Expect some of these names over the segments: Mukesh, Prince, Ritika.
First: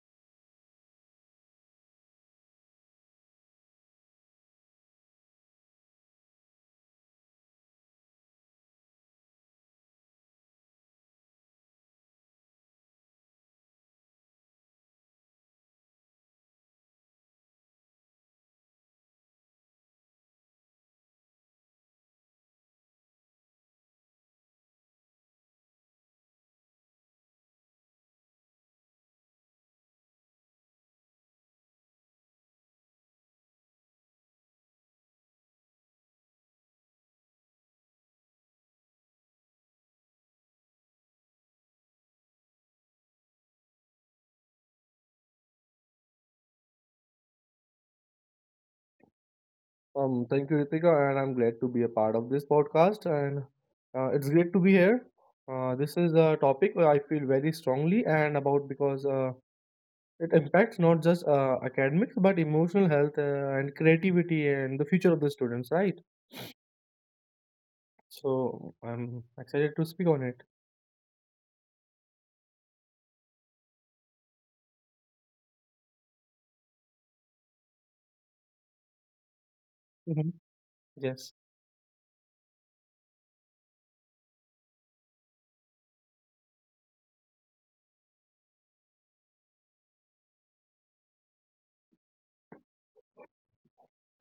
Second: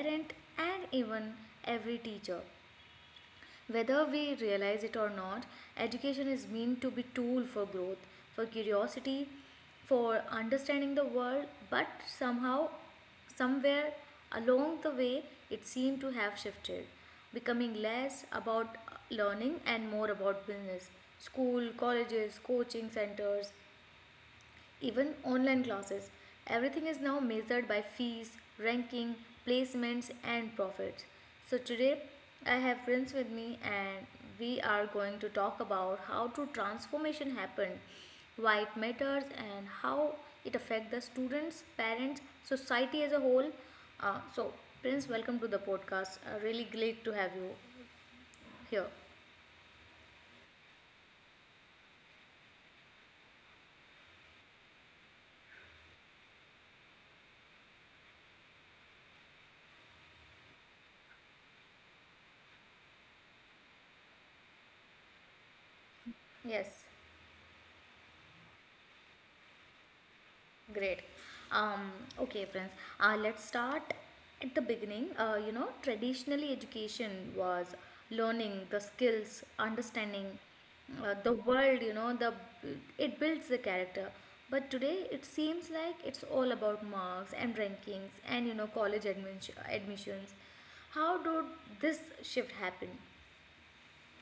parent, and even every teacher. Whether we realize it or not, education is meant to be a tool for growth, for curiosity, for understanding the world, but somehow, somewhere along the way it seemed to have shifted, becoming less about learning and more about business. School, colleges, coaching centers, even online classes. Everything is now measured by fees, ranking, placements, and profits. So, today I have Prince with me, and we are going to talk about how to transformation happened, why it matters, and how it affects the students, parents, society as a whole. Uh, so, Prince, welcome to the podcast. Really great to have you here. Thank you, Ritika, and I'm glad to be a part of this podcast. And it's great to be here. This is a topic where I feel very strongly and about because it impacts not just academics but emotional health and creativity and the future of the students, right? Yes. So I'm excited to speak on it. Great. Um, okay, friends. Let's start at the beginning. You know, traditionally, education was learning the skills, hmm understanding Yes. the world. You know, the it builds the character. But today, it seems like it's all about marks and rankings and, you know, college admission, admissions. How did this shift happen?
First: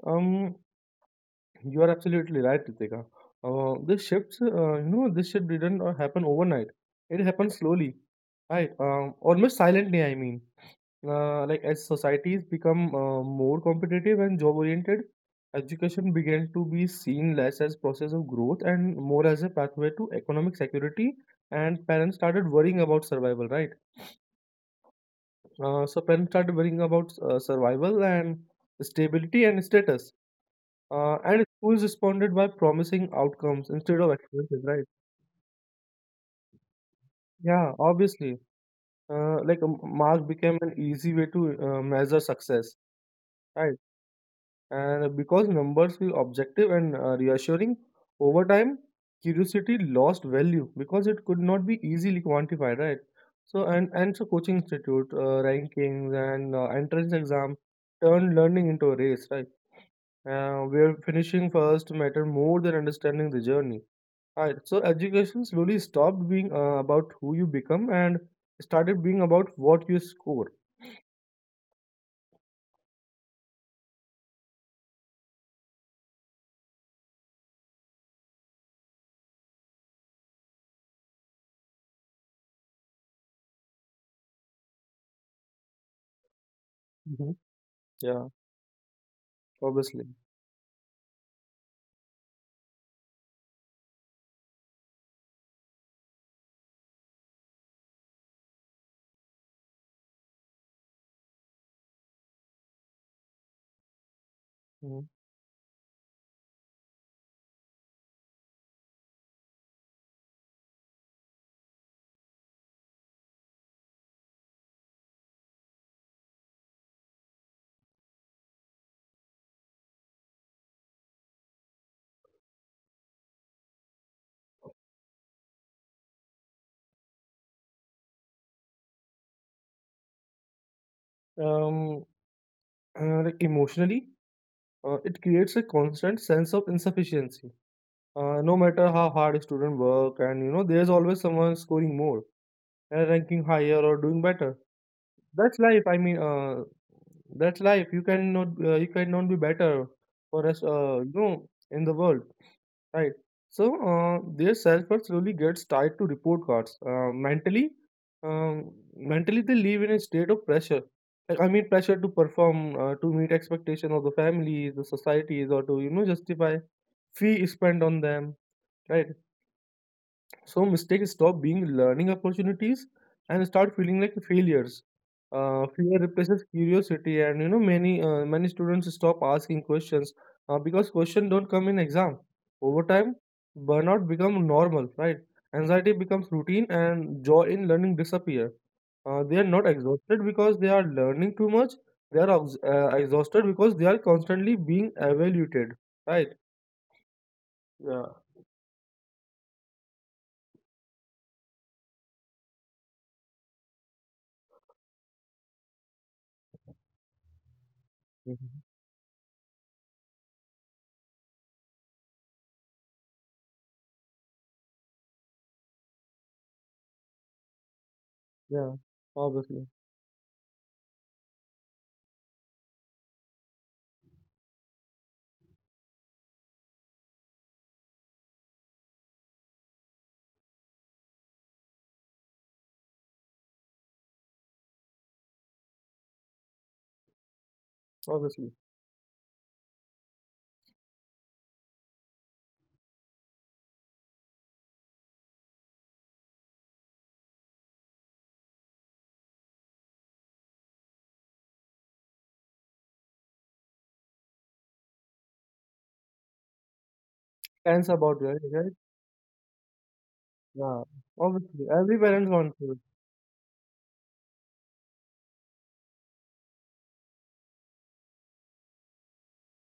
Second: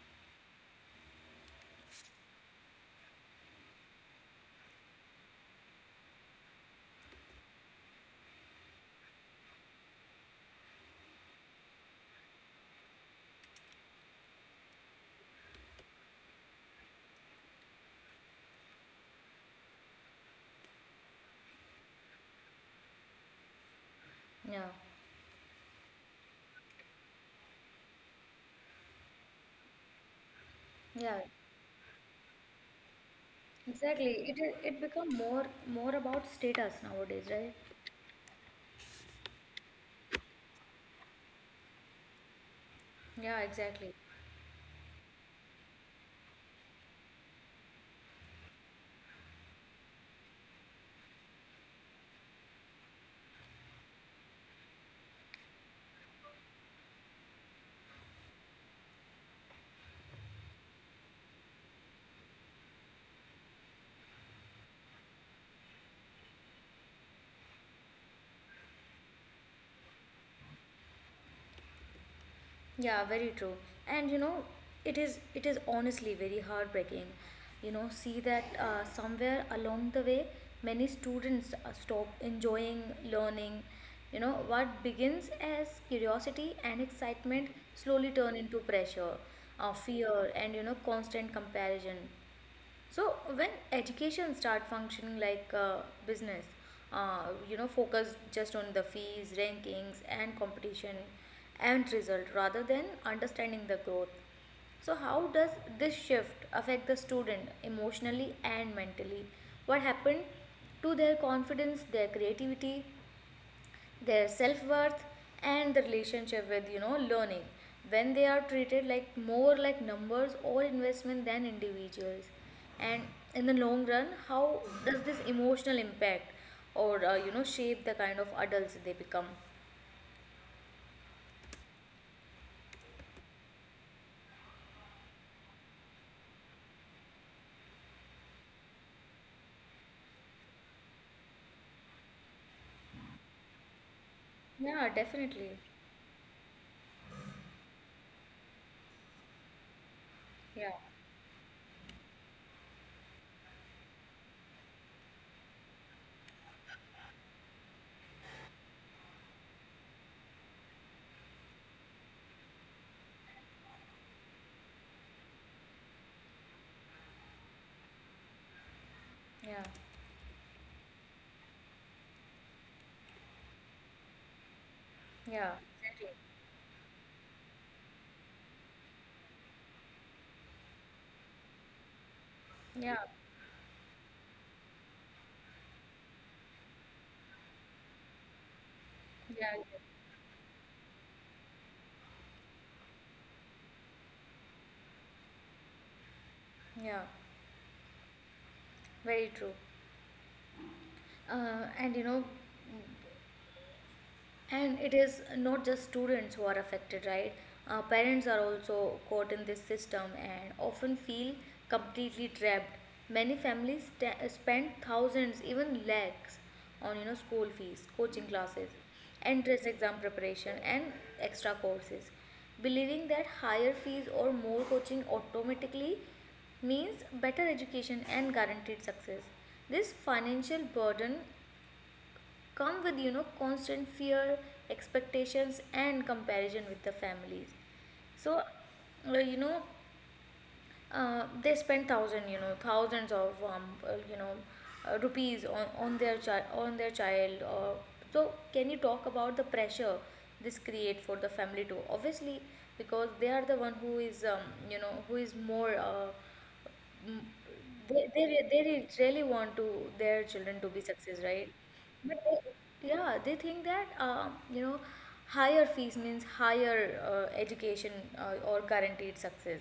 Um, you are absolutely right, Ritika. This shifts, you know, this shift didn't happen overnight. It happened slowly, right? Almost silently, I mean, like as societies become more competitive and job oriented, education began to be seen less as process of growth and more as a pathway to economic security. And parents started worrying about survival, right? Yeah, So parents started worrying about survival and stability and status. yeah, And schools responded by promising outcomes instead exactly. of experiences, It right? become more about status nowadays, right? Yeah, obviously. Like a mark became an easy way to measure success, Yeah, right? exactly. And because numbers feel objective and reassuring, over time, curiosity lost value because it could not be easily quantified, right? So coaching institute, rankings, and entrance exam turned learning into a race, right? Where finishing first matter more than understanding the journey. Right. So, education slowly stopped being about who you become and started being about what you score. Yeah, very true. And you know, it is honestly very heartbreaking. You know, see that somewhere along the way, many students stop enjoying learning. You know, what begins as curiosity and Hmm. excitement slowly Yeah, turn into pressure, obviously. fear, and you know, constant comparison. So when education start functioning like business, you know, focus just on the fees, rankings, and competition, and result rather than understanding the growth. So Mhm. how does this shift affect the student emotionally and mentally? What happened to their confidence, their creativity, their self-worth and the relationship with, you know, learning when they are treated like more like numbers or investment than individuals, and in the long run how does this emotional impact or, you know, shape the kind of adults they become? Um, like emotionally, it creates a constant sense of insufficiency. No matter how hard a student work, and you know, there's always someone scoring more, and ranking higher or doing better. Yeah, definitely. That's life. That's life. You cannot be better for us. Yeah. You know, in the world. Right. So their self-worth slowly gets tied to report cards. Mentally they live in a state of pressure. Pressure to perform, to meet expectation of the families, the societies, or to you know justify fee spent on them. Right. yeah So mistakes stop being learning opportunities and start feeling like failures. yeah Fear exactly. replaces curiosity, and you know many students stop asking questions because questions don't come in exam. Over yeah time, burnout become normal, right? Anxiety becomes routine, and joy in learning disappear. They are yeah not exhausted because they are learning too much. They are exhausted because they are constantly being evaluated, right? Yeah, Yeah. very true. And you know, and it is not just students who are affected, right? Parents are Mhm. also caught in this system and often feel completely trapped. Many families spend thousands, even lakhs, on, you know, school fees, coaching classes, Yeah. entrance Obviously. exam preparation, and extra courses, believing that higher fees or more coaching automatically means better education and guaranteed success. This financial burden come with, you know, constant fear, expectations and comparison with the families. So Obviously. You know, they spend thousand, you know, thousands of you know, rupees on their child, or, so can you talk about the pressure this create for the family too, obviously, because they are the one who is, you know, who is more, Mm, Parents about it, they right? Really want to their children to be Yeah, success, right? obviously, every But parents want to. they, yeah, they think that, you know, higher fees means higher education or guaranteed success,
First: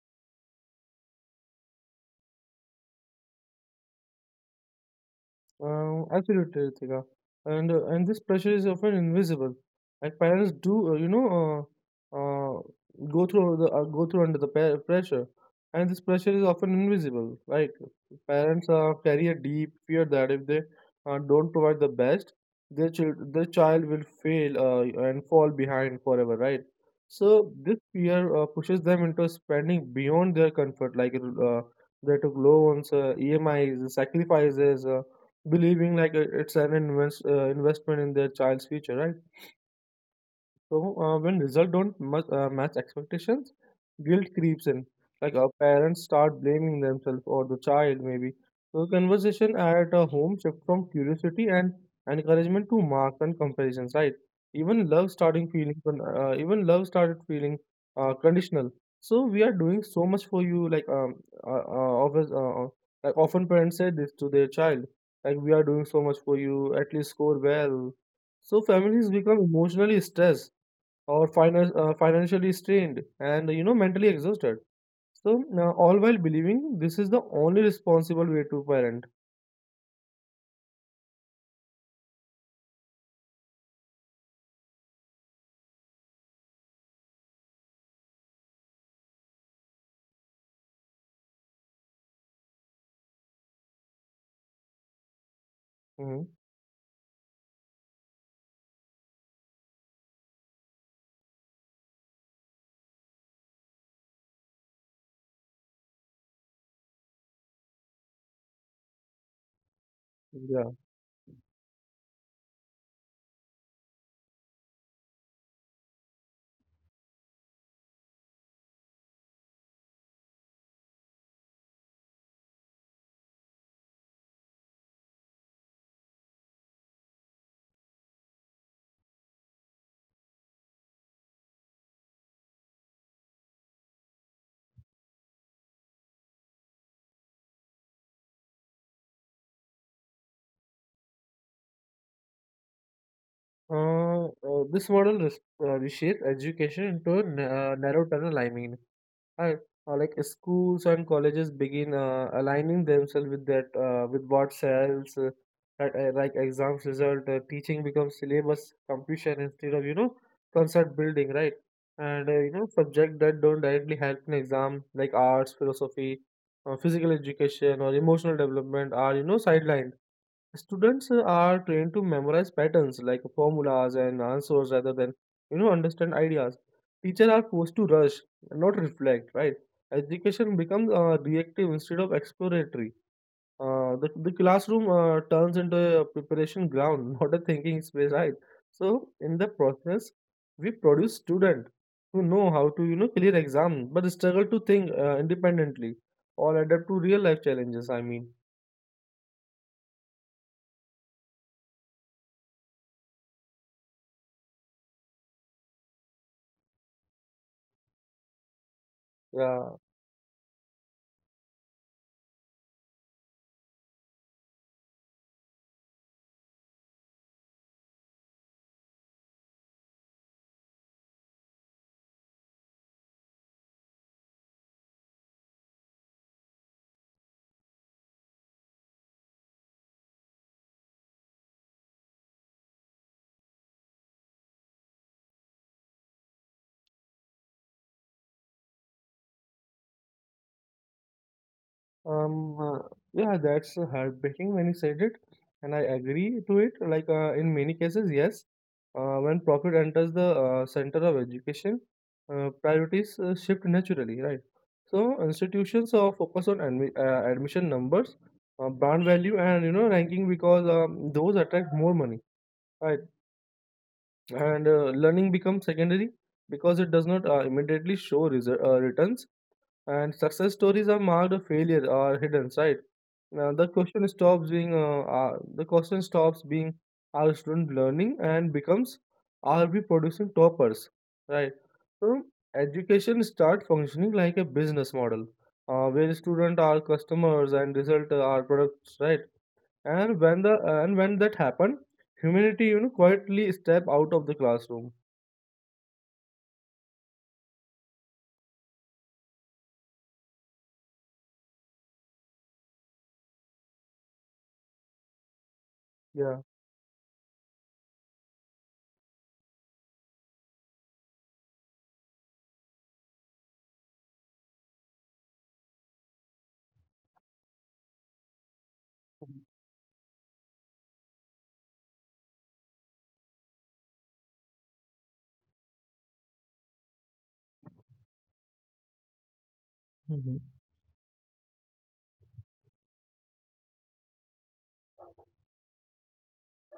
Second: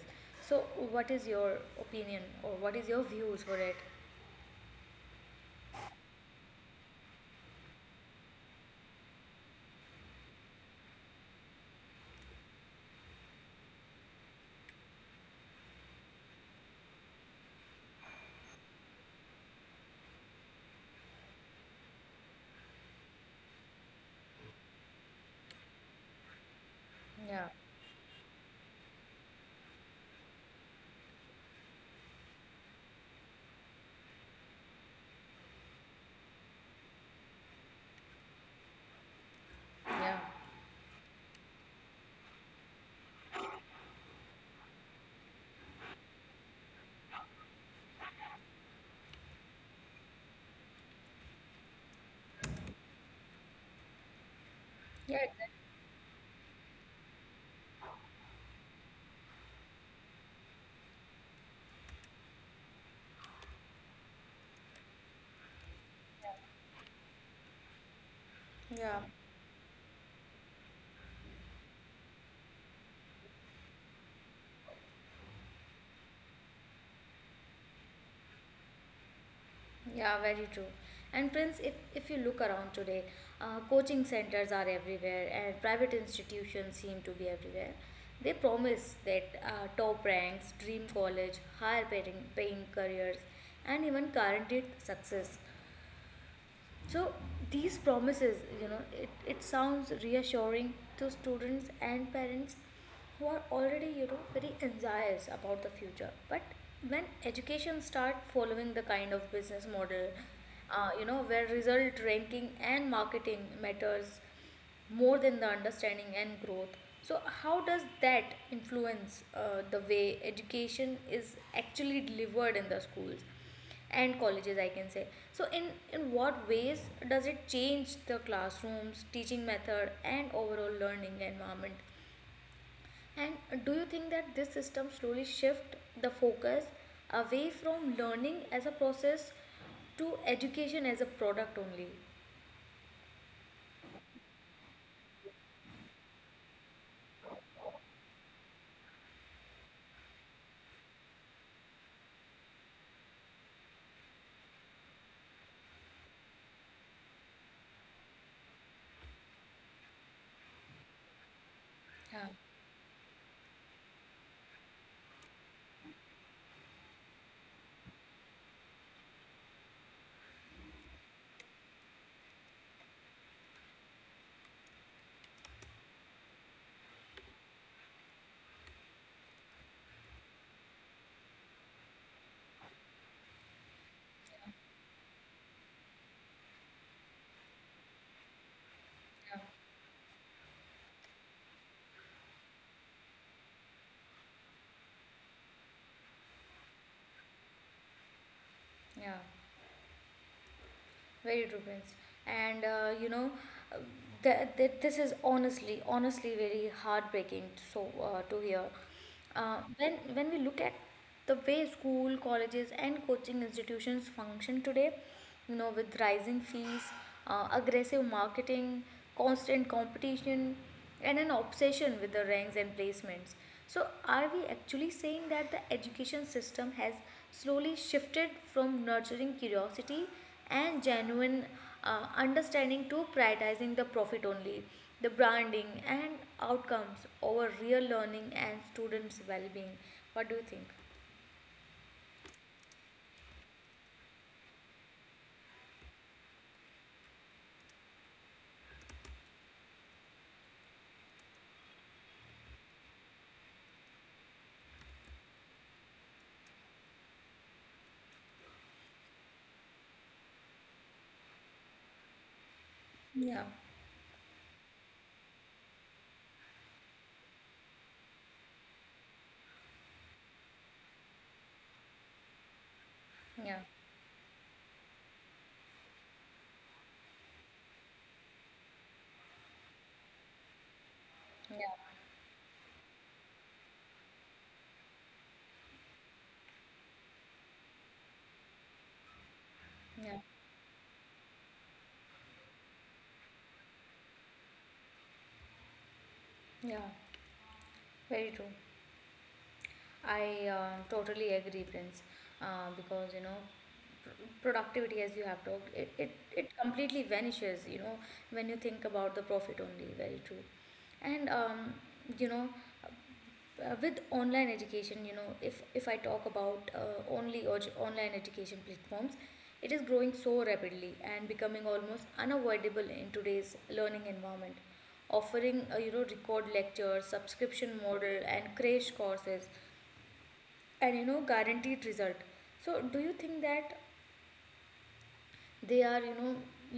so what is your opinion or what is your views for it? Absolutely, Ritika. And this pressure is often invisible. Like parents do, you know, uh, uh, go through the go through under the pressure, and this pressure is often invisible. Like parents carry a deep fear that if they don't provide the best, their child will fail and fall behind forever, right? So Yeah, this fear pushes them into spending beyond their comfort. They took loans, EMIs, sacrifices. Believing like it's an investment in their child's future, right? yeah, So when results don't match expectations, guilt creeps in. Like our parents start blaming themselves or the child maybe. So conversation at a home shift from curiosity and encouragement to marks and comparisons, right? Even love yeah, exactly. starting feeling, con- even love started feeling conditional. So we are doing so much for you, uh, uh, office, uh, uh, like often parents say this to their child, like we are doing so much for you, at least score well. So yeah families become emotionally stressed or financially strained and you know mentally exhausted, so all while believing this is the only responsible way to parent. Yeah, very true. And Prince, if you look around today, coaching centers are everywhere and private institutions seem to be everywhere. They promise that top ranks, dream college, paying careers, and even guaranteed success. Hmm. So these promises, you know, it sounds reassuring to students and parents who are already, you know, very anxious about the future. But when education start following the kind of business model, Yeah. You know, where result ranking and marketing matters more than the understanding and growth. So, how does that influence the way education is actually delivered in the schools and colleges? I can say. So, in what ways does it change the classrooms, teaching method, and overall learning environment? And do you think that this system slowly shift the focus away from learning as a process to education as a product only? This model reshapes education into a narrow tunnel, I mean. Right. Or like schools and colleges begin aligning themselves with that with what sells, like exams result. Teaching becomes syllabus completion instead of you know concept building, right? Yeah. And you know subject that don't directly help in exam like arts, philosophy, physical education, or emotional development are you know sidelined. Students are trained to memorize patterns like formulas and answers rather than you know understand ideas. Teachers are forced to rush, not reflect. Right? Education becomes reactive instead of exploratory. The classroom turns into a preparation ground, not a thinking space. Right? So in the process, we produce students who know how to you know clear exam but struggle to think independently or adapt to real life challenges. I mean, Yeah. Very true, Prince. And you know, uh, this is honestly, very heartbreaking. To hear, yeah. when we look at the way school, colleges, and coaching institutions function today, you know, with rising fees, aggressive marketing, constant competition, and an obsession with the ranks and placements. So, are we actually saying that the education system has slowly shifted from nurturing curiosity and genuine understanding to prioritizing the profit only, the branding and outcomes over real learning and students' well being? What do you think? Um, uh, yeah, that's heartbreaking when you said it, and I agree to it. In many cases, yes, when profit enters the center of education, priorities shift naturally, right? So institutions focus on admission numbers, brand value, and you know ranking because those attract more money, right? Yeah. And learning becomes secondary because it does not immediately show returns, and success stories are marked failure or hidden, right? Now, Yeah, the question stops being, are students learning, and becomes, are we producing toppers, right? yeah, So education start functioning like a business model where students are customers and result are products, right? yeah, And when that happen, humanity you know quietly step out of the classroom. yeah, very true. I totally agree, Prince, because you know, pr- productivity, as you have talked, Yeah. it completely vanishes, you know, when you think about the profit only. Very true. And, you know, with online education, you know, if I talk about only or online education platforms, it is growing so rapidly and becoming almost unavoidable in today's learning environment, offering you know, record lectures, subscription model and crash courses Mm-hmm. and, you know, guaranteed result. So do you think that they are, you know,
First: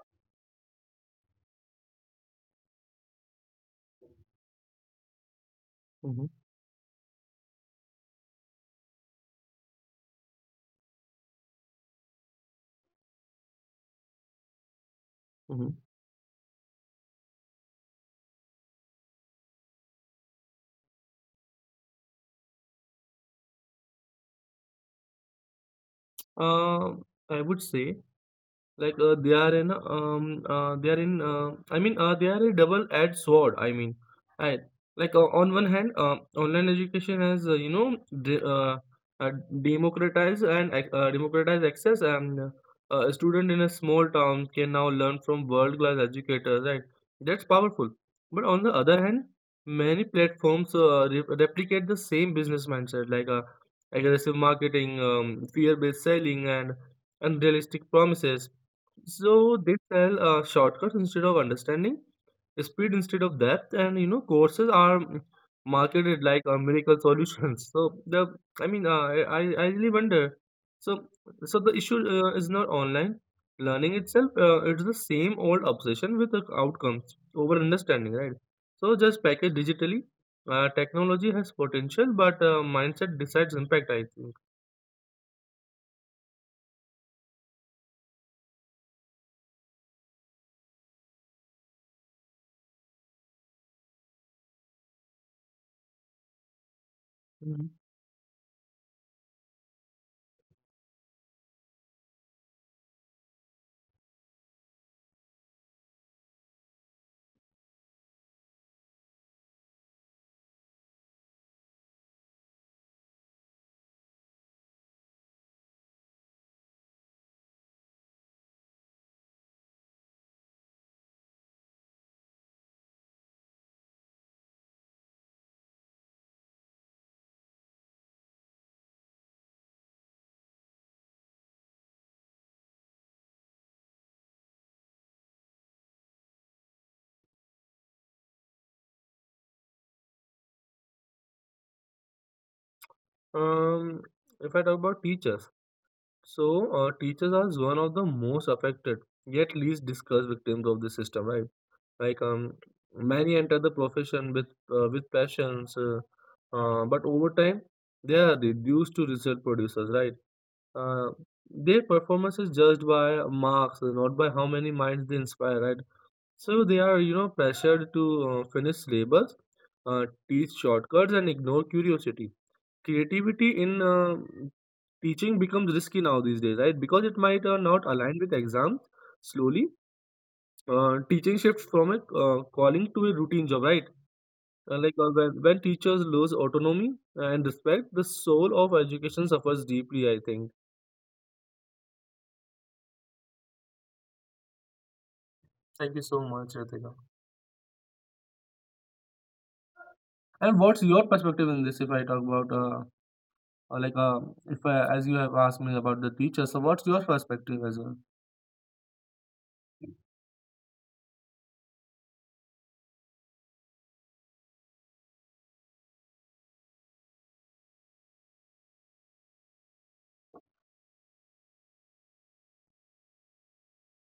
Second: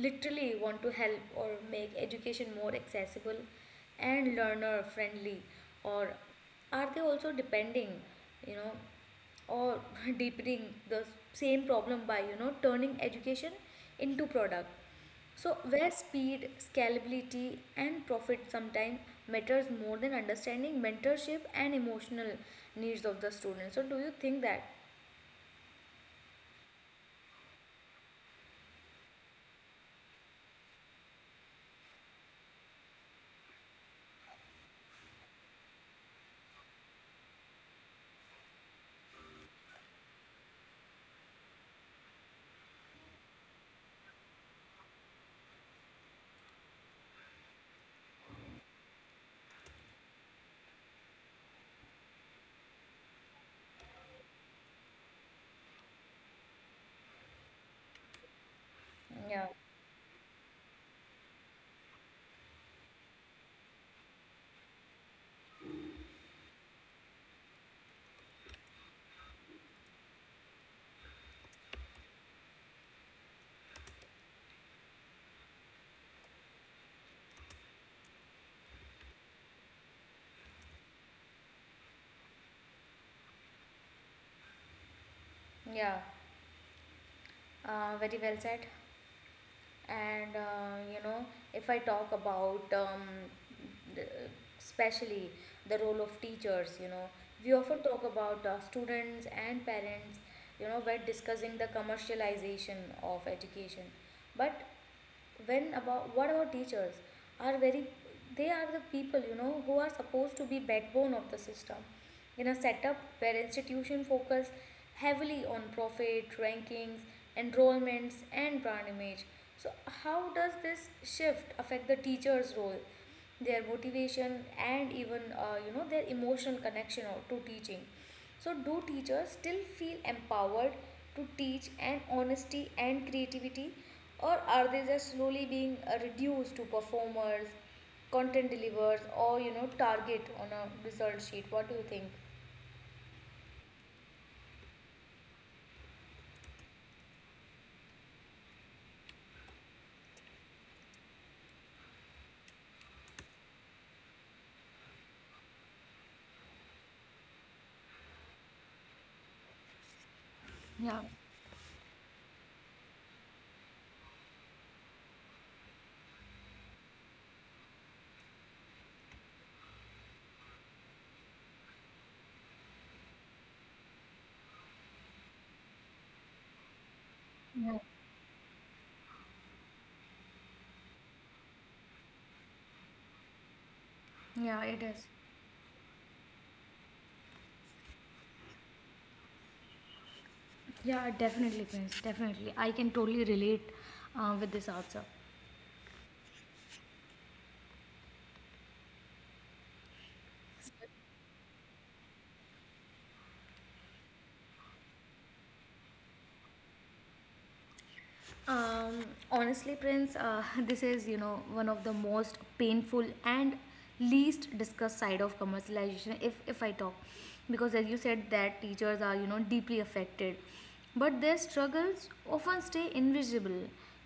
literally want to help or make education more accessible and learner friendly, or Mm-hmm. are they also depending, you know, or deepening the same problem by, you know, turning education into product, so Mm-hmm. where speed, scalability and profit sometimes matters more than understanding, mentorship and emotional needs of the students? So do you think that? Uh, I would say, Like they are in I mean they are a double-edged sword. I mean, I like on one hand, online education has you know de- uh, democratized and ac- democratized access, and a student in a small town can now learn from world-class educators. Right, that's powerful. But on the other hand, many platforms replicate the same business mindset, like aggressive marketing, fear-based selling, and unrealistic promises. Yeah. So they sell shortcuts instead of understanding, speed instead of depth, and you know courses are marketed like miracle solutions. So the, I mean, I really wonder. So so the issue is not online learning itself. It's the same old obsession with the outcomes over understanding, right? So just package digitally. Technology has potential, but mindset decides impact, I think. Yeah, very well said. And you know, if I talk about the, especially the role of teachers, you know, we Mhm. often talk about students and parents, you know, when discussing the commercialization of education. But when about what about teachers? Are very They are the people, you know, who are supposed to be backbone of the system in a setup where institutions focus heavily on profit, rankings, enrollments, and brand image. So, how does this shift affect the teacher's role, their motivation, and even, you know, their emotional connection to teaching? So, do teachers still feel empowered to teach and honesty and creativity, or are they just slowly being reduced to performers, content delivers, or, you know, target on a result sheet? What do you think? Um, if I talk about teachers. So, teachers are one of the most affected, yet least discussed victims of this system, right? Like, um, Many enter the profession with passions, but over time, they are reduced to result producers, right? Yeah, Uh, their performance is judged by marks, not by how many minds they inspire, right? So they are, you know, pressured to finish syllabus, teach shortcuts, and ignore curiosity. Creativity in teaching becomes risky now these days, right? Because it might yeah, not align with exams. Slowly, teaching shifts from a calling to a routine job, right? yeah. Uh, It like is. uh, when, when teachers lose autonomy and respect, the soul of education suffers deeply, I think. Yeah, definitely, Prince. Definitely, I can totally relate with this answer. Thank you so much, Ritika. And what's your perspective in this? If I talk about, like, If I, as you have asked me about the teacher, so what's your perspective as well? Um, Honestly, Prince, this is, you know, one of the most painful and least discussed side of commercialization. If I talk, because as you said that teachers are, you know, deeply affected, but their struggles often stay invisible.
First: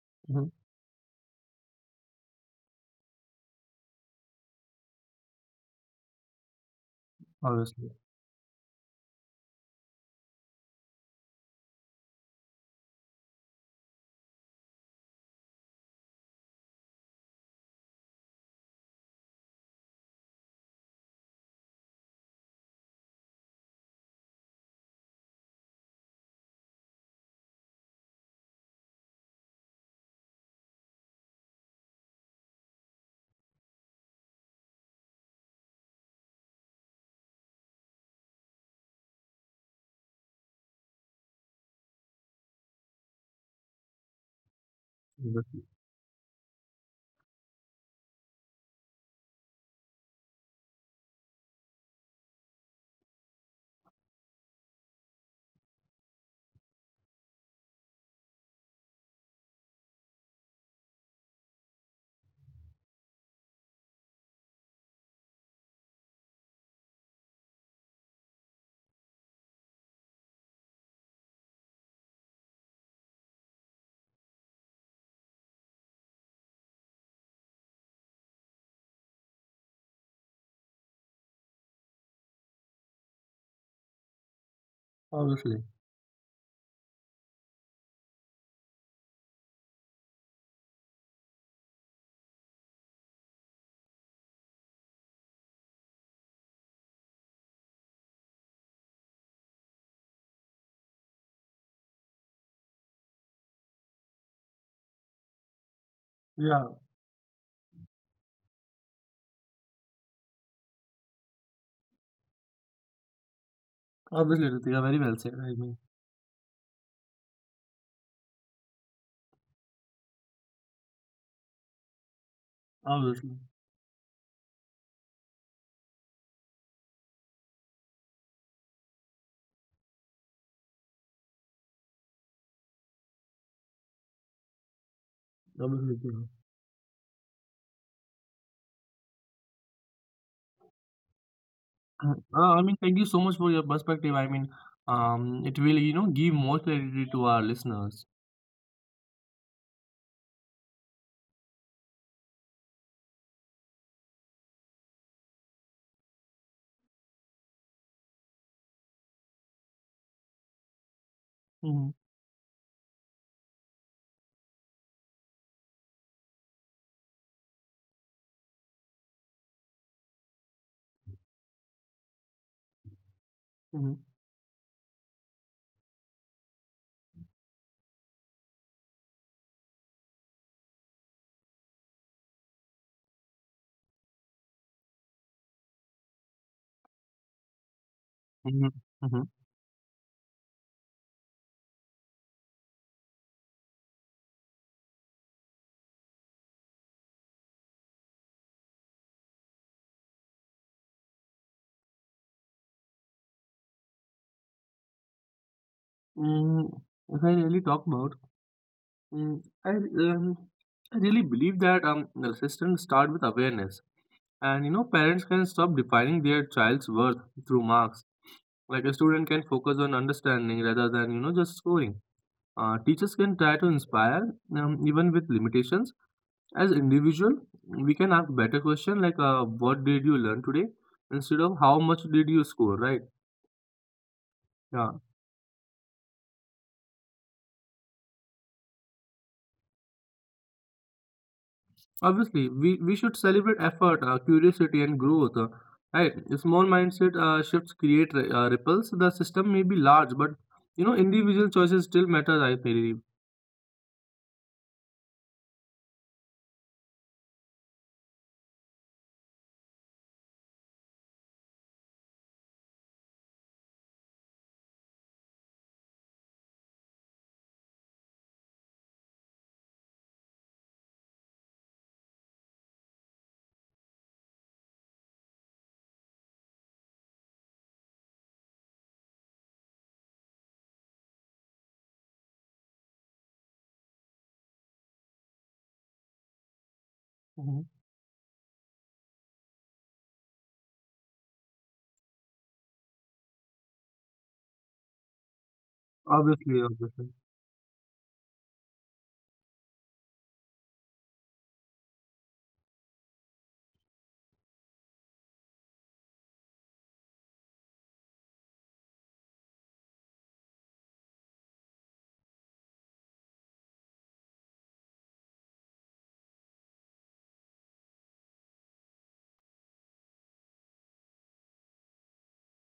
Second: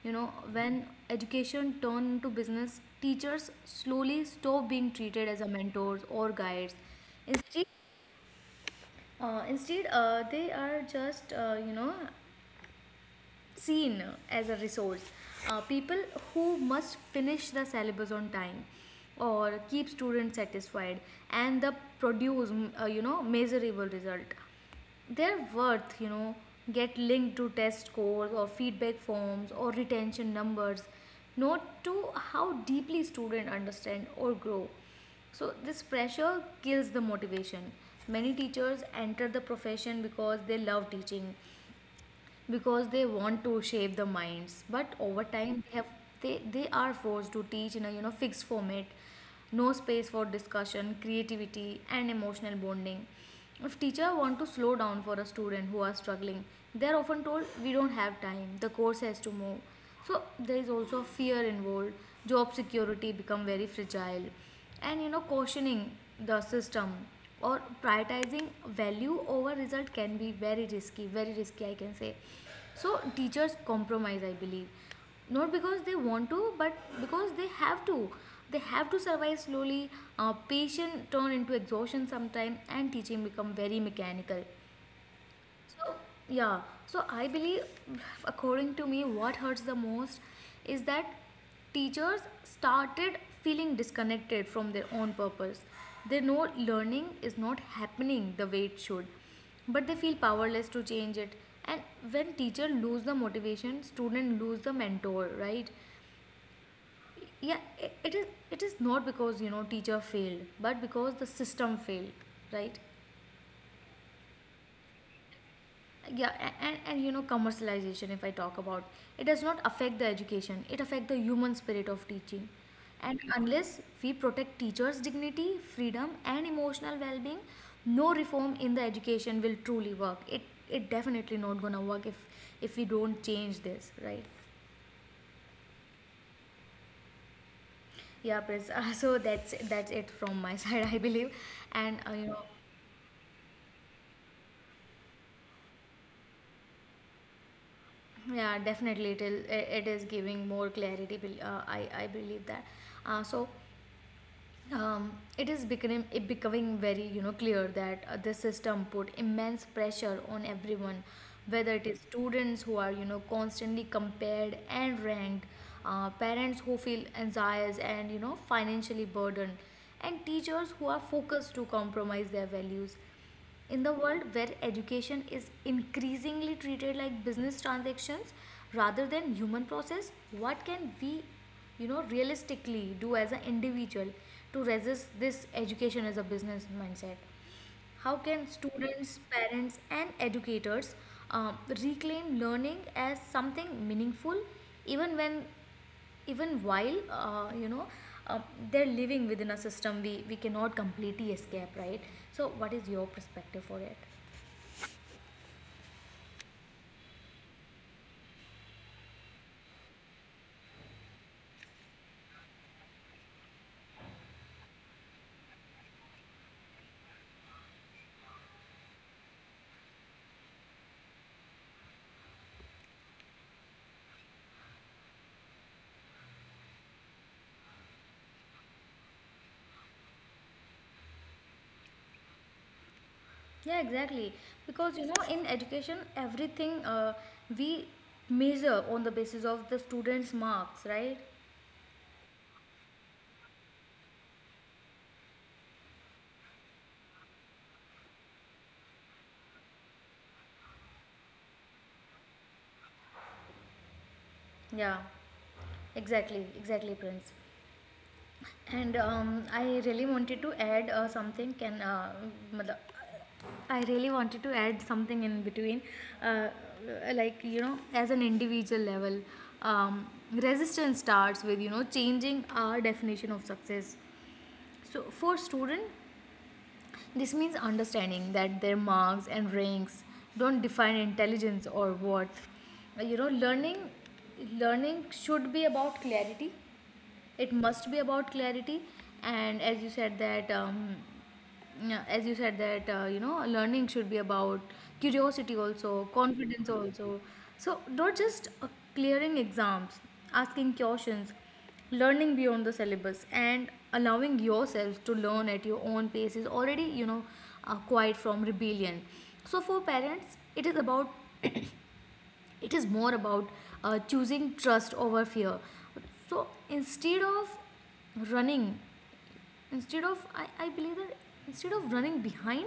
You know, Hmm. when education turn into business, teachers slowly stop being treated as a mentors or guides. Instead, Obviously, Instead, they are just, you know, seen as a resource. People who must finish the syllabus on time or keep students satisfied and the produce you know, measurable result, their worth, you know, get linked to test scores or feedback forms or retention numbers, not to how deeply student understand or grow. So this pressure kills the motivation. Many teachers enter the profession because they love teaching, because they want to shape the minds, but over time obviously, they, are forced to teach in a, you know, fixed format, no space for discussion, creativity, and emotional bonding. If teacher want to slow down for a student who are struggling, they are often told we don't have time, the course has to move. So there is also fear involved, job security become very fragile, and, you know, cautioning the system or prioritizing value over result can be very risky I can say. So teachers compromise, I believe, not because they want to, but because they have to. They have to survive. Slowly patient turn into exhaustion sometime and teaching become very mechanical. obviously, So, yeah, so I believe, according to me, what hurts the most is that teachers started feeling disconnected from their own purpose. They know learning is not happening the way it should, but they feel powerless to change it. And when teacher lose the motivation, student lose the mentor, right? yeah, Yeah, it is. It is not because you know teacher failed, but because the system failed, right? obviously, Ritika, very well said. I mean, Yeah, and commercialization, if I talk about it, does not affect the education. It affects the human spirit of teaching. And obviously. unless we protect teachers' dignity, freedom, and emotional well-being, no reform in the education will truly work. It definitely not gonna work if we don't change this, right? Absolutely. Yeah, Pris, so that's it from my side, I believe. And I mean, thank you so much for your perspective. I mean, it will, you know, give more clarity to our listeners. yeah, definitely it is giving more clarity. I believe that. uh, so um, it is becoming very, clear that, the system put immense pressure on everyone, whether it Mm-hmm. is students who are, constantly compared and ranked, parents who feel anxious and, financially burdened, and teachers who are focused to compromise their values in the Mm-hmm. world where education is increasingly treated like business transactions rather than human process. What can we, realistically do as an individual to resist this education as a business mindset? How can Mm-hmm. students, Mm-hmm. parents, and educators, um, reclaim learning as something meaningful even when even while, uh, they're living within a system we cannot completely escape, right? So what is your perspective for it? Mm, if I really talk about, mm, I, um, I really believe that the system start with awareness, and you know, parents can stop defining their child's worth through marks. Like a student can focus on understanding rather than you know just scoring. Teachers can try to inspire even with limitations. As individual, we can ask better question like what did you learn today instead of how much did you score, right? Yeah, exactly. Yeah. Because, in education, everything, we measure on the basis of the students' marks, right? Obviously, we should celebrate effort, curiosity, and growth. Right? Small mindset shifts create ripples. The system may be large, but you know individual choices still matter, I believe. Yeah, exactly, exactly, Prince. And I really wanted to add something. I really wanted to add something in between, uh, like, as an individual level, um, resistance starts with, changing our definition of success. So for student, this means understanding that their marks and ranks don't define intelligence or worth. You know, learning should be about clarity, it Mhm. must be about clarity. And as you said that, learning should be about curiosity also, Obviously, confidence obviously. also. So not just, clearing exams, asking questions, learning beyond the syllabus, and allowing yourself to learn at your own pace is already, quite from rebellion. So for parents, it is more about, choosing trust over fear. So running instead of I believe that instead of running behind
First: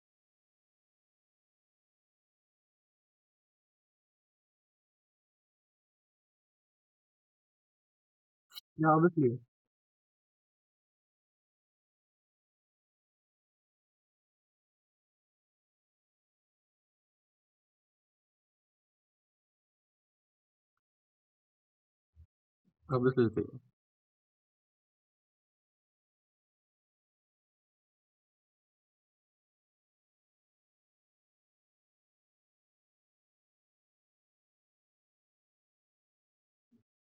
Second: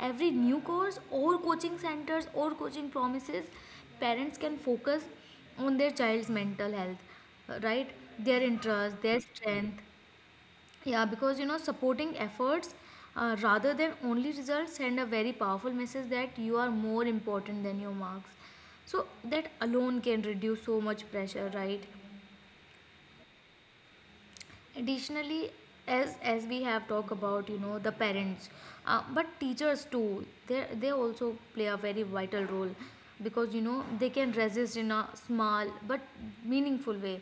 every new course or coaching centers or coaching promises, parents can focus on their child's mental health, right, their Yeah, interests, their obviously, strength. Yeah, because, supporting efforts, rather than only results, send a very powerful message that you are more important than your marks. So that alone can reduce so much pressure, right? obviously, Ritika. Additionally, as we have talked about, the parents, but teachers too, they also play a very vital role, because, they can resist in a small but meaningful way.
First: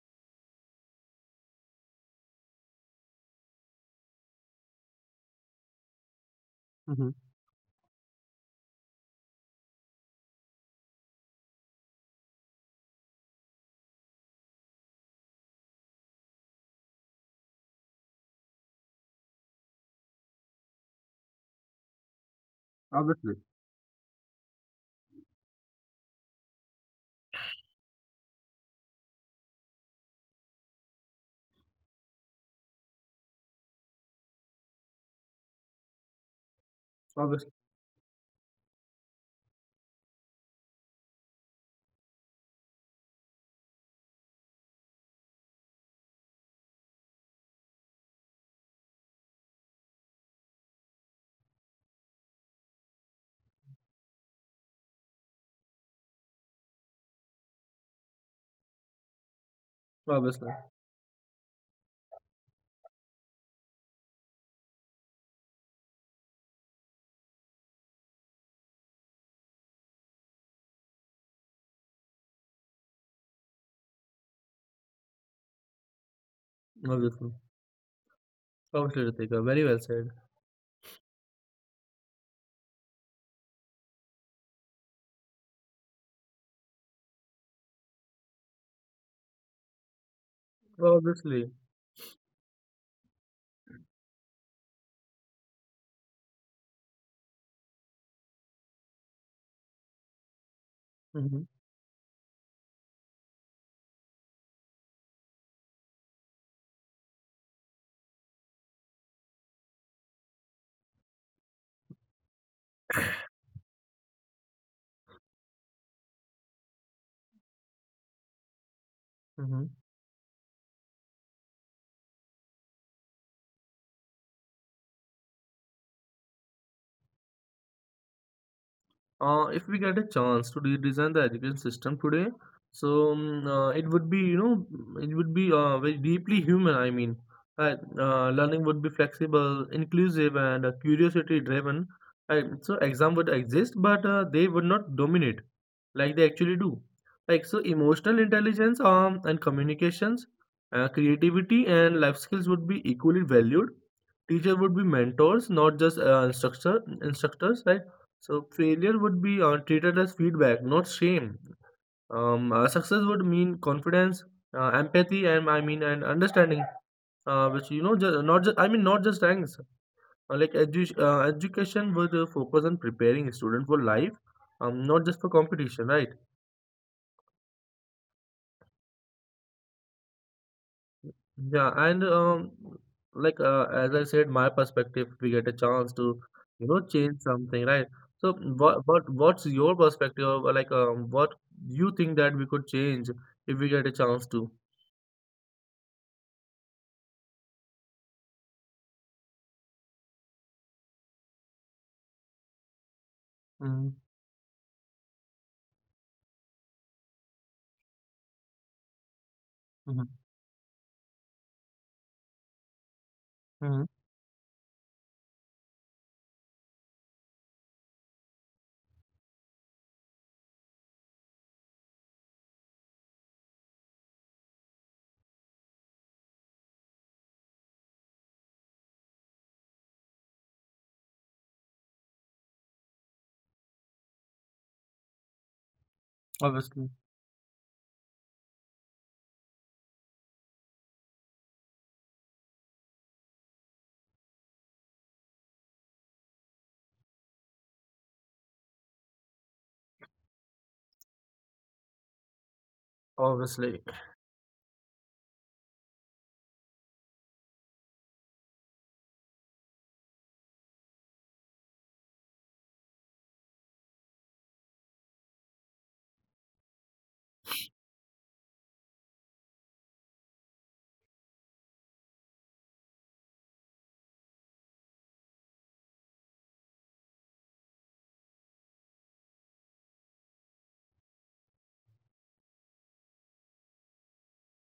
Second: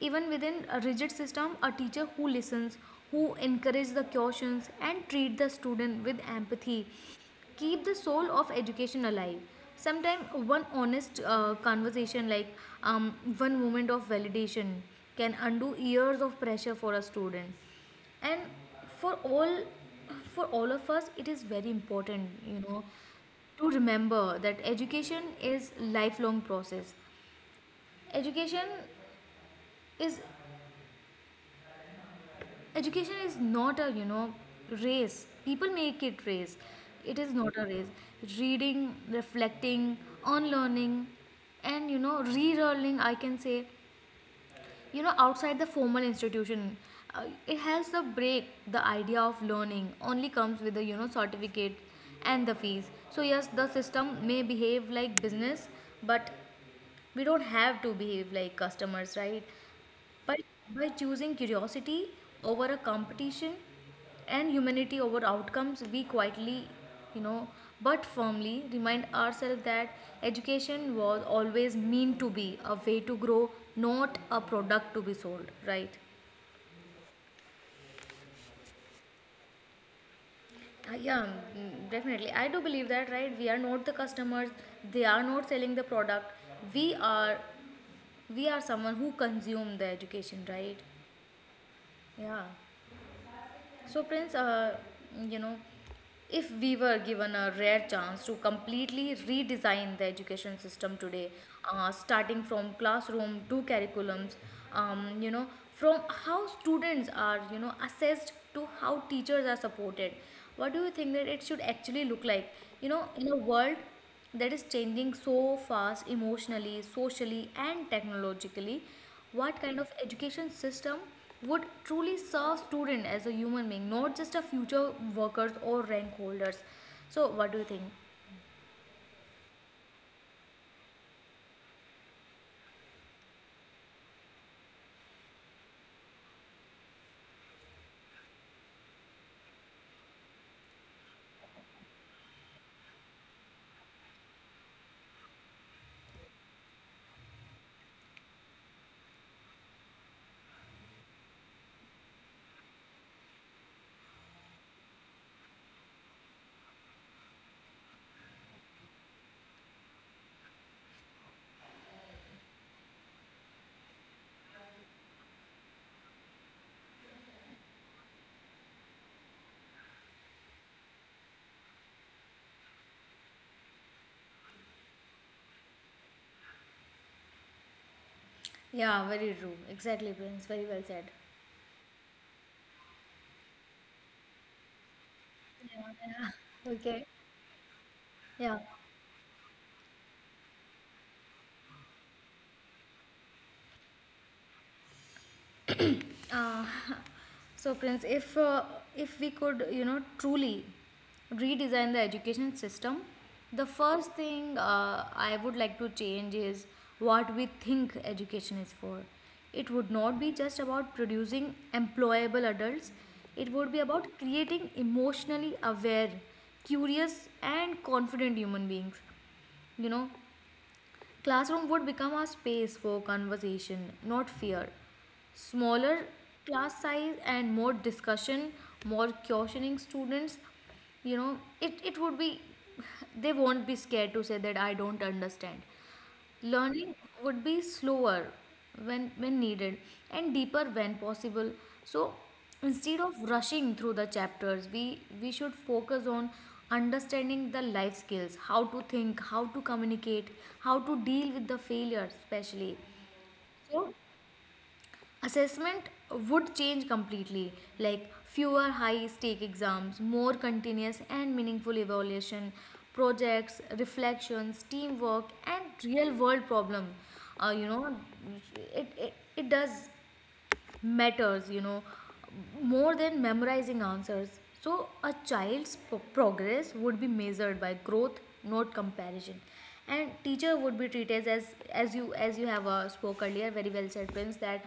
Even within a rigid system, a teacher who listens, who encourages the questions and treat the student with empathy, Mm-hmm. keep the soul of education alive. Sometimes one honest, conversation, like, one moment of validation can undo years of pressure for a student. And for all for all of us, it is very important, Obviously, to remember that education is lifelong process. education is Education is not a, race. People make it race. It is obviously, not a race. Reading, reflecting on learning, and, relearning, I can say, outside the formal institution, it helps the break the idea of learning only comes with the, certificate and the fees. So yes, the system may behave like business, but we don't have to behave like customers, right? by, obviously, by choosing curiosity over a competition and humanity over outcomes, we quietly, you know, but firmly, remind ourselves that education was always meant to be a way to grow, not a product to be sold, right? obviously, obviously, Ritika. Very well said. Yeah, definitely. I do believe that, right? We are not the customers, they are not selling the product. We are we are someone who consume the education, right? Obviously. Yeah. So, Prince, you know, if we were given a rare chance to completely redesign the education system today, Mm-hmm. Starting from classroom to curriculums, um, you know, from how students are, assessed to how teachers are supported, what do you think that it should actually look like? You know, in a world that is changing so fast emotionally, socially, and technologically. What Mm-hmm. kind of education system would truly serve student as a human being, not just a future workers or rank holders? So, what do you think? If we get a chance to redesign the education system today, so it would be very deeply human, I mean, right? Learning would be flexible, inclusive, and curiosity-driven. Right? So exam would exist, but they would not dominate like they actually do. Like so, emotional intelligence and communications, creativity, and life skills would be equally valued. Teacher would be mentors, not just instructors, right? So failure would be treated as feedback, not shame. Success would mean confidence, empathy, and and understanding, which you know, just not just I mean not just ranks. Education would focus on preparing a student for life, not just for competition, right? Yeah, very true. Exactly, Prince. Very well said. Yeah, and as I said, my perspective, we get a Yeah, chance to, yeah. you know, Okay. change something, right? So Yeah. what's your perspective of what you think that we could change if we get a chance to? Uh, so, Prince, if we could, truly redesign the education system, the Mm-hmm. first thing, I would like to change is what we think education is for. It would Mm-hmm. not be just about producing employable adults. It would be Mm-hmm. about creating emotionally aware, curious, and confident human beings. You know, classroom would become a space for conversation, not fear. Smaller class size and more discussion, more questioning students. You know, it would be they won't be scared to say that I don't understand. Obviously. Learning would be slower when needed and deeper when possible. So instead of rushing through the chapters, we should focus on understanding the life skills, how to think, how to communicate, how to deal with the failure especially. So Obviously, assessment would change completely, like fewer high stake exams, more continuous and meaningful evaluation, projects, reflections, teamwork, and real world problem, uh, you know it does matters, more than memorizing answers. So, a child's progress would be measured by growth, not comparison. And teacher would be treated as, as you have, spoke earlier, very well said, Prince, that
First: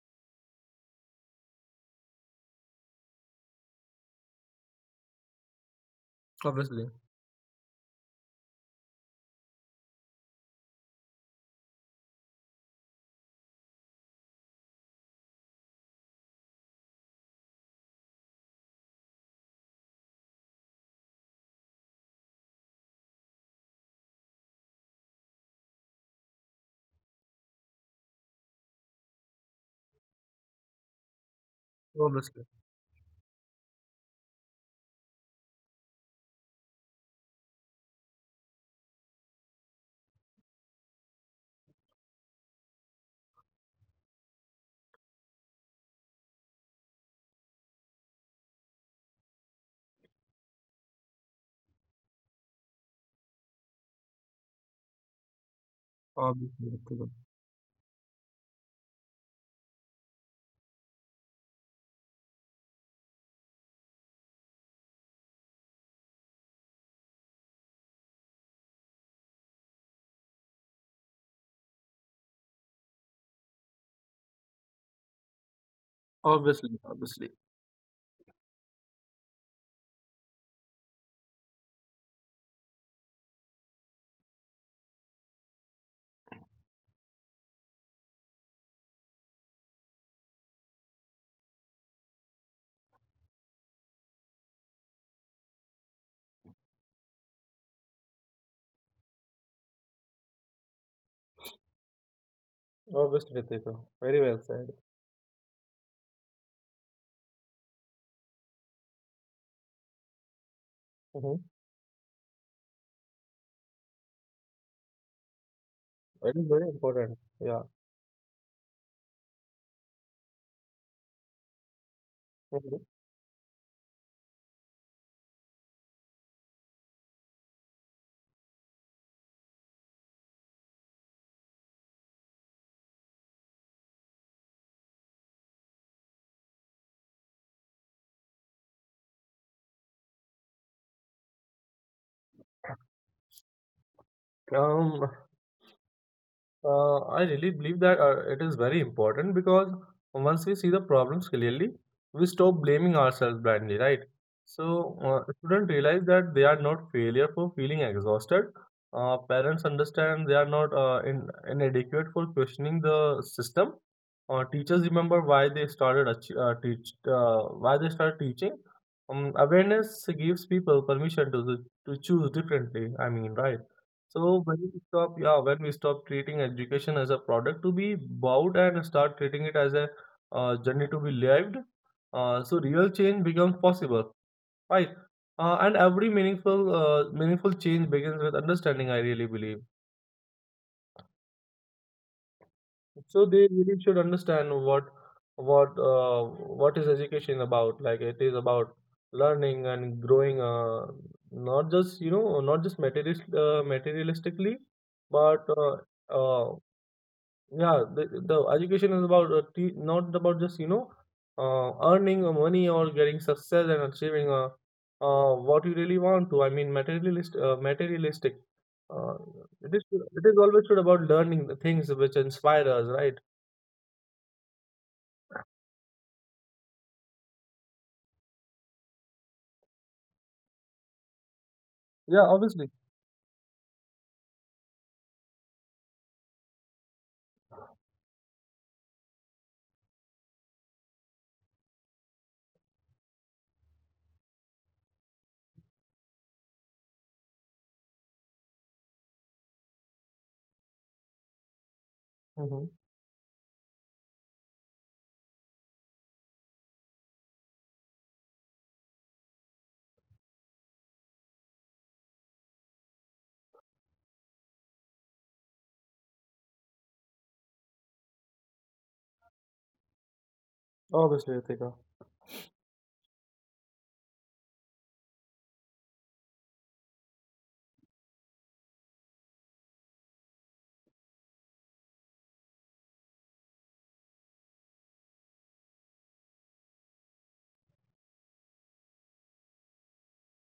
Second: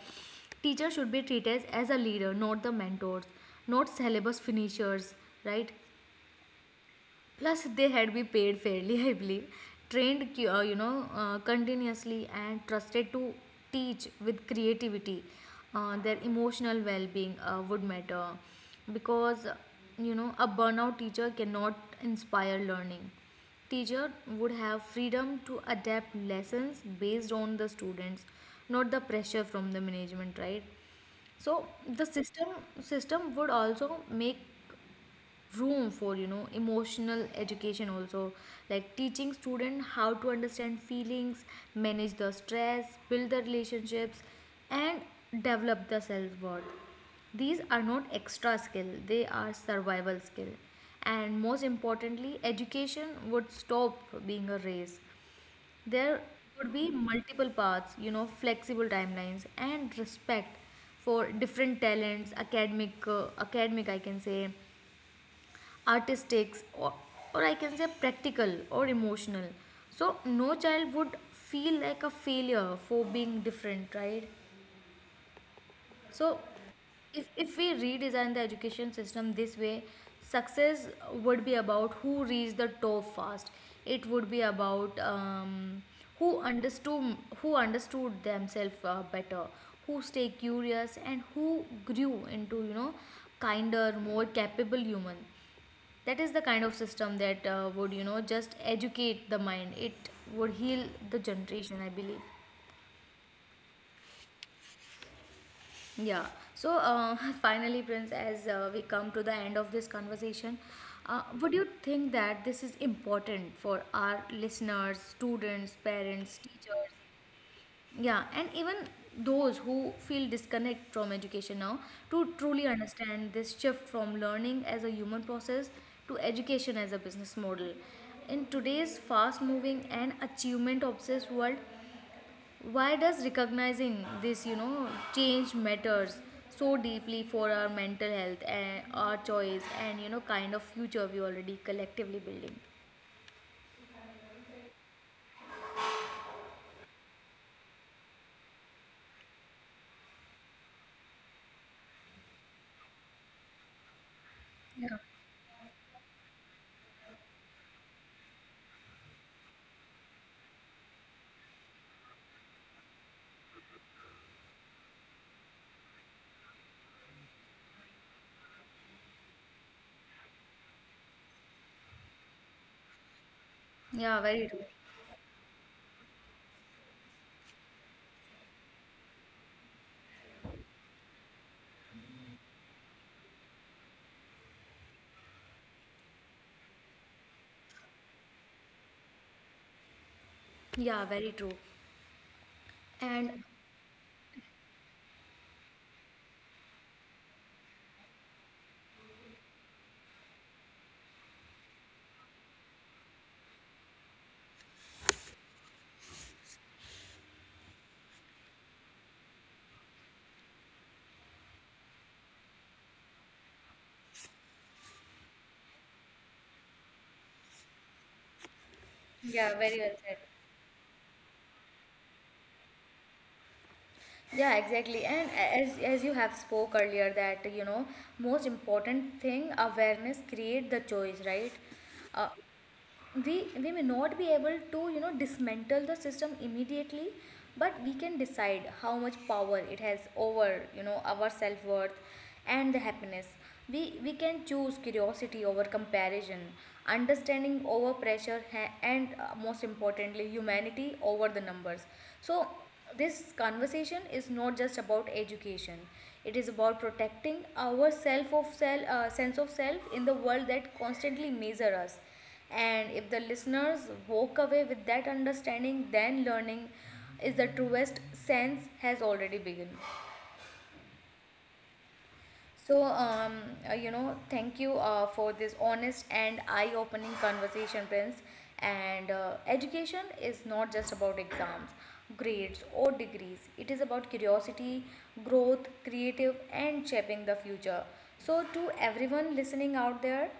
teacher should be treated as a leader, not the mentors, not syllabus finishers, right? obviously, Plus, they had been paid fairly, I believe, trained, continuously, and trusted to teach with creativity. Their emotional well-being, would matter because, a burnout teacher cannot inspire learning. Teacher would have freedom to adapt lessons based on the students, not the pressure from the management, right? So the obviously, system would also make room for, emotional education also, like teaching student how to understand feelings, manage the stress, build the relationships, and develop the self-worth. These are not extra skill, they are survival skill. And most importantly, education would stop being a race. There Obviously, would be Ritika. multiple paths, flexible timelines, and respect for different talents: academic, academic I can say, artistic, or I can say practical or emotional. So no child would feel like a failure for being different, right? So Obviously, if, obviously. if we redesign the education system this way, success would be about who reached the top fast. It would be about, who understood who understood themselves, better, who stay curious, and who grew into, kinder, more capable human. That is the kind of system that, would, just educate the mind. It would heal the generation, I believe. Obviously, Ritika. Very well said. Yeah. So, finally, Prince, as, we come to the end of this conversation, Mm-hmm. would you think that this is important for our listeners, students, It parents, is very teachers? important. Yeah. Yeah, and even those who feel disconnect from education now to truly Hmm. understand this shift from learning as a human process to education as a business model. In today's fast moving and achievement obsessed world, why does recognizing this, change matters so deeply for our mental health and our choice and, kind of future we already collectively building? Um. I really believe that it is very important because once we see the problems clearly, we stop blaming ourselves blindly, right? So, Yeah. Students realize that they are not failure for feeling exhausted. Parents understand they are not inadequate for questioning the system. Teachers remember why they started ach- teach why they started teaching. Awareness gives people permission to choose differently, I mean, right? Yeah, So very when true. we stop, yeah, when we stop treating education as a product to be bought and start treating it as a journey to be lived, so real change becomes possible, right? And every meaningful change begins with understanding, I really believe. Yeah, very true. So And they really should understand what uh, what is education about? Like it is about learning and growing, not just you know not just materialistically, but uh, yeah, the education is about not about just you know earning money or getting success and achieving what you really want to. I mean, materialistic. Uh, yeah, very well said. it is always should about learning the things which inspire us, right? Yeah, exactly. And as you have spoke earlier that, most important thing awareness create the choice, right? Yeah, Uh, obviously. we may not be able to, dismantle the system immediately, but we can decide how much power it has over, our self-worth and the happiness. We can choose curiosity over comparison, understanding over pressure, and, most importantly, humanity over the numbers. So Mm-hmm. this conversation is not just about education, it is about protecting our self of self sense of self in the world that constantly measure us. And if the listeners walk away with that understanding, then learning is the truest sense has already begun. Obviously, Ritika. So, thank you, for this honest and eye opening conversation, Prince. And, education is not just about exams, grades, or degrees, it is about curiosity, growth, creative, and shaping the future. So, to everyone listening out there,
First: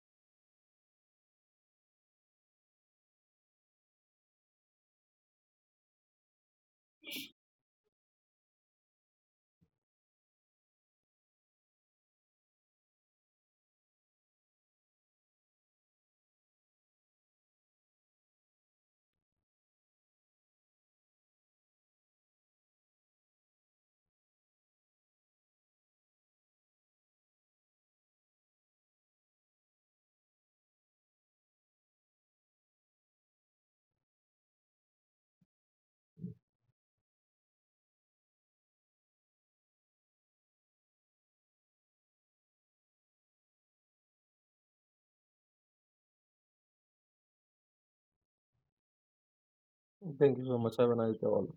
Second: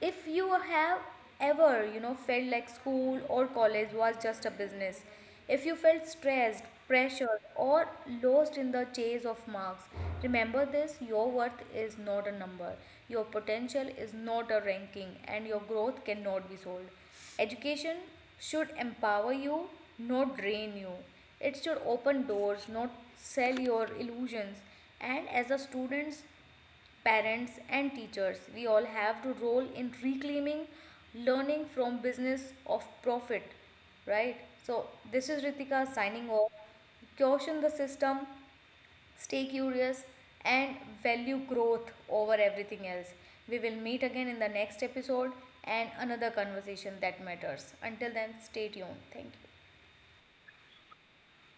if you have ever, felt like school or college was just a business, if you felt stressed, pressured, or lost in the chase of marks, remember this: your worth is not a number, your potential is not a ranking, and your growth cannot be sold. Education should empower you, not drain you. It should open doors, not sell your illusions. And as a students, parents, and teachers, we all have to role in reclaiming learning from business of profit, right? So this is Ritika, signing off. Caution the system, stay curious, and value growth over everything else. We will meet again in the next episode and another conversation that matters. Until then, stay tuned. Thank you. Thank you so much. Have a nice day all.